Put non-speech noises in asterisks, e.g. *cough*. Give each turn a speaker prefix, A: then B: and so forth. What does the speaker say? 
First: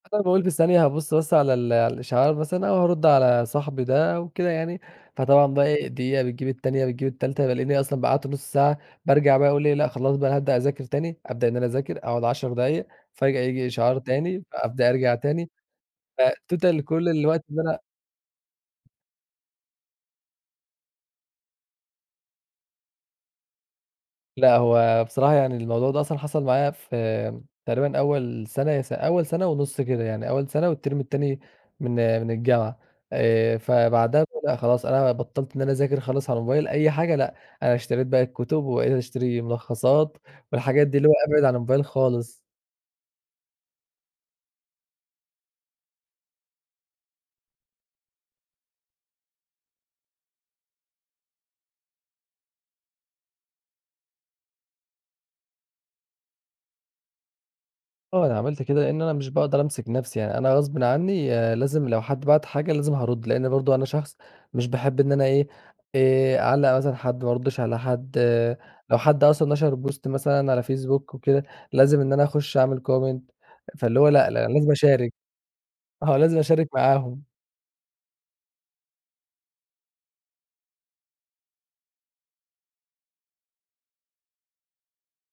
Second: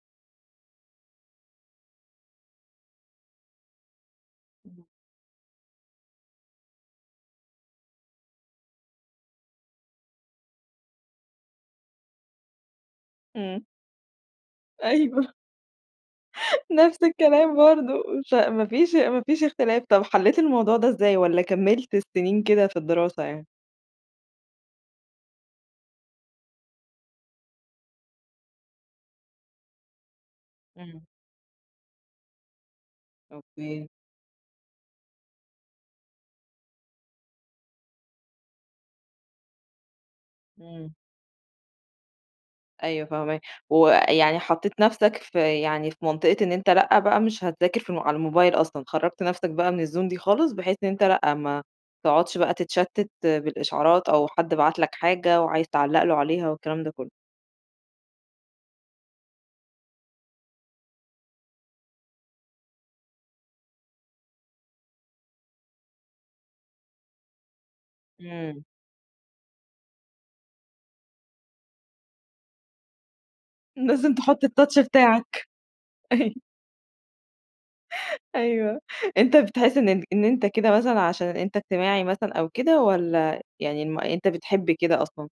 A: أنا باقول في ثانية هابص بس على ال على الإشعار مثلًا أو هارد على صاحبي ده أو كده يعني،
B: *unintelligible*
A: فطبعًا بقى إيه؟ دقيقة بتجيب التانية، بتجيب التالتة، بالاقيني أصلًا بقى قعدت نص ساعة. بارجع بقى أقول إيه؟ لأ، خلاص بقى أنا هابدأ أذاكر تاني، أبدأ إن أنا أذاكر، أقعد 10 دقايق، فجآة
B: امم.
A: ييجي إشعار تاني، فأبدأ أرجع
B: أيوه
A: تاني. فَtotal
B: نَفْس
A: كل الوقت
B: الكلام
A: اللي أنا
B: برضو مش ع ما فيش ما فيش اختلاف، طَب حلّيت الموضوع ده إزاي؟ والَّا كمّلت السنين كده في الدراسة يعني؟
A: لأ، هو بصراحة يعني الموضوع ده أصلًا حصل معايا في تقريبًا أول سنة يا س أول سنة ونص كده، يعني أول سنة والتِرم
B: امم.
A: التاني من من الجامعة. آآ
B: أوكي.
A: فبعدها *unintelligible* خلاص أنا بطّلت إن أنا أذاكر خالص على الموبايل أي حاجة لأ، أنا اشتريت بقى الكتب، وبقيت أشتري ملخصات، والحاجات
B: امم.
A: دي اللي هو أبعد عن الموبايل خالص.
B: أيوه فاهماك، ويعني حطيت نفسك في يعني، في منطقة إن أنتَ لأ، بقى مش هتذاكر ف على الموبايل أصلًا، خرّجت نفسك بقى من الzone دي خالص. بحيث إن أنتَ لأ، ما تقعدش بقى تتشتت بالإشعارات، أو حد بَعت لَك حاجة وعايز تعلّق له عليها والكلام ده كلّه.
A: آه أنا عملت كده، لأن أنا مش باقدر أمسك نفسي يعني أنا غصبٍ عنّي، لازم لو حد بعت حاجة لازم هارُد، لأن برضو أنا شخص مش باحب إن أنا إيه، آآ أعلّق مثلًا حد، ما أردش على حد،
B: امم.
A: لو حد أصلًا نشر بوست مثلًا على فيسبوك وكده، لازم إن أنا أخش أعمل comment فاللي هو
B: لازم
A: لأ،
B: تحط
A: لأ أنا لازم
B: الtouch
A: أشارك.
B: بتاعك،
A: آه لازم
B: أيوه
A: أشارك معاهم.
B: *laughs* أيوه، أنتَ بتحس إن إن أنتَ كده مثلًا عشان أنتَ اجتماعي مثلًا أو كده والَّا يعني الم أنتَ بتحب كده أصلًا؟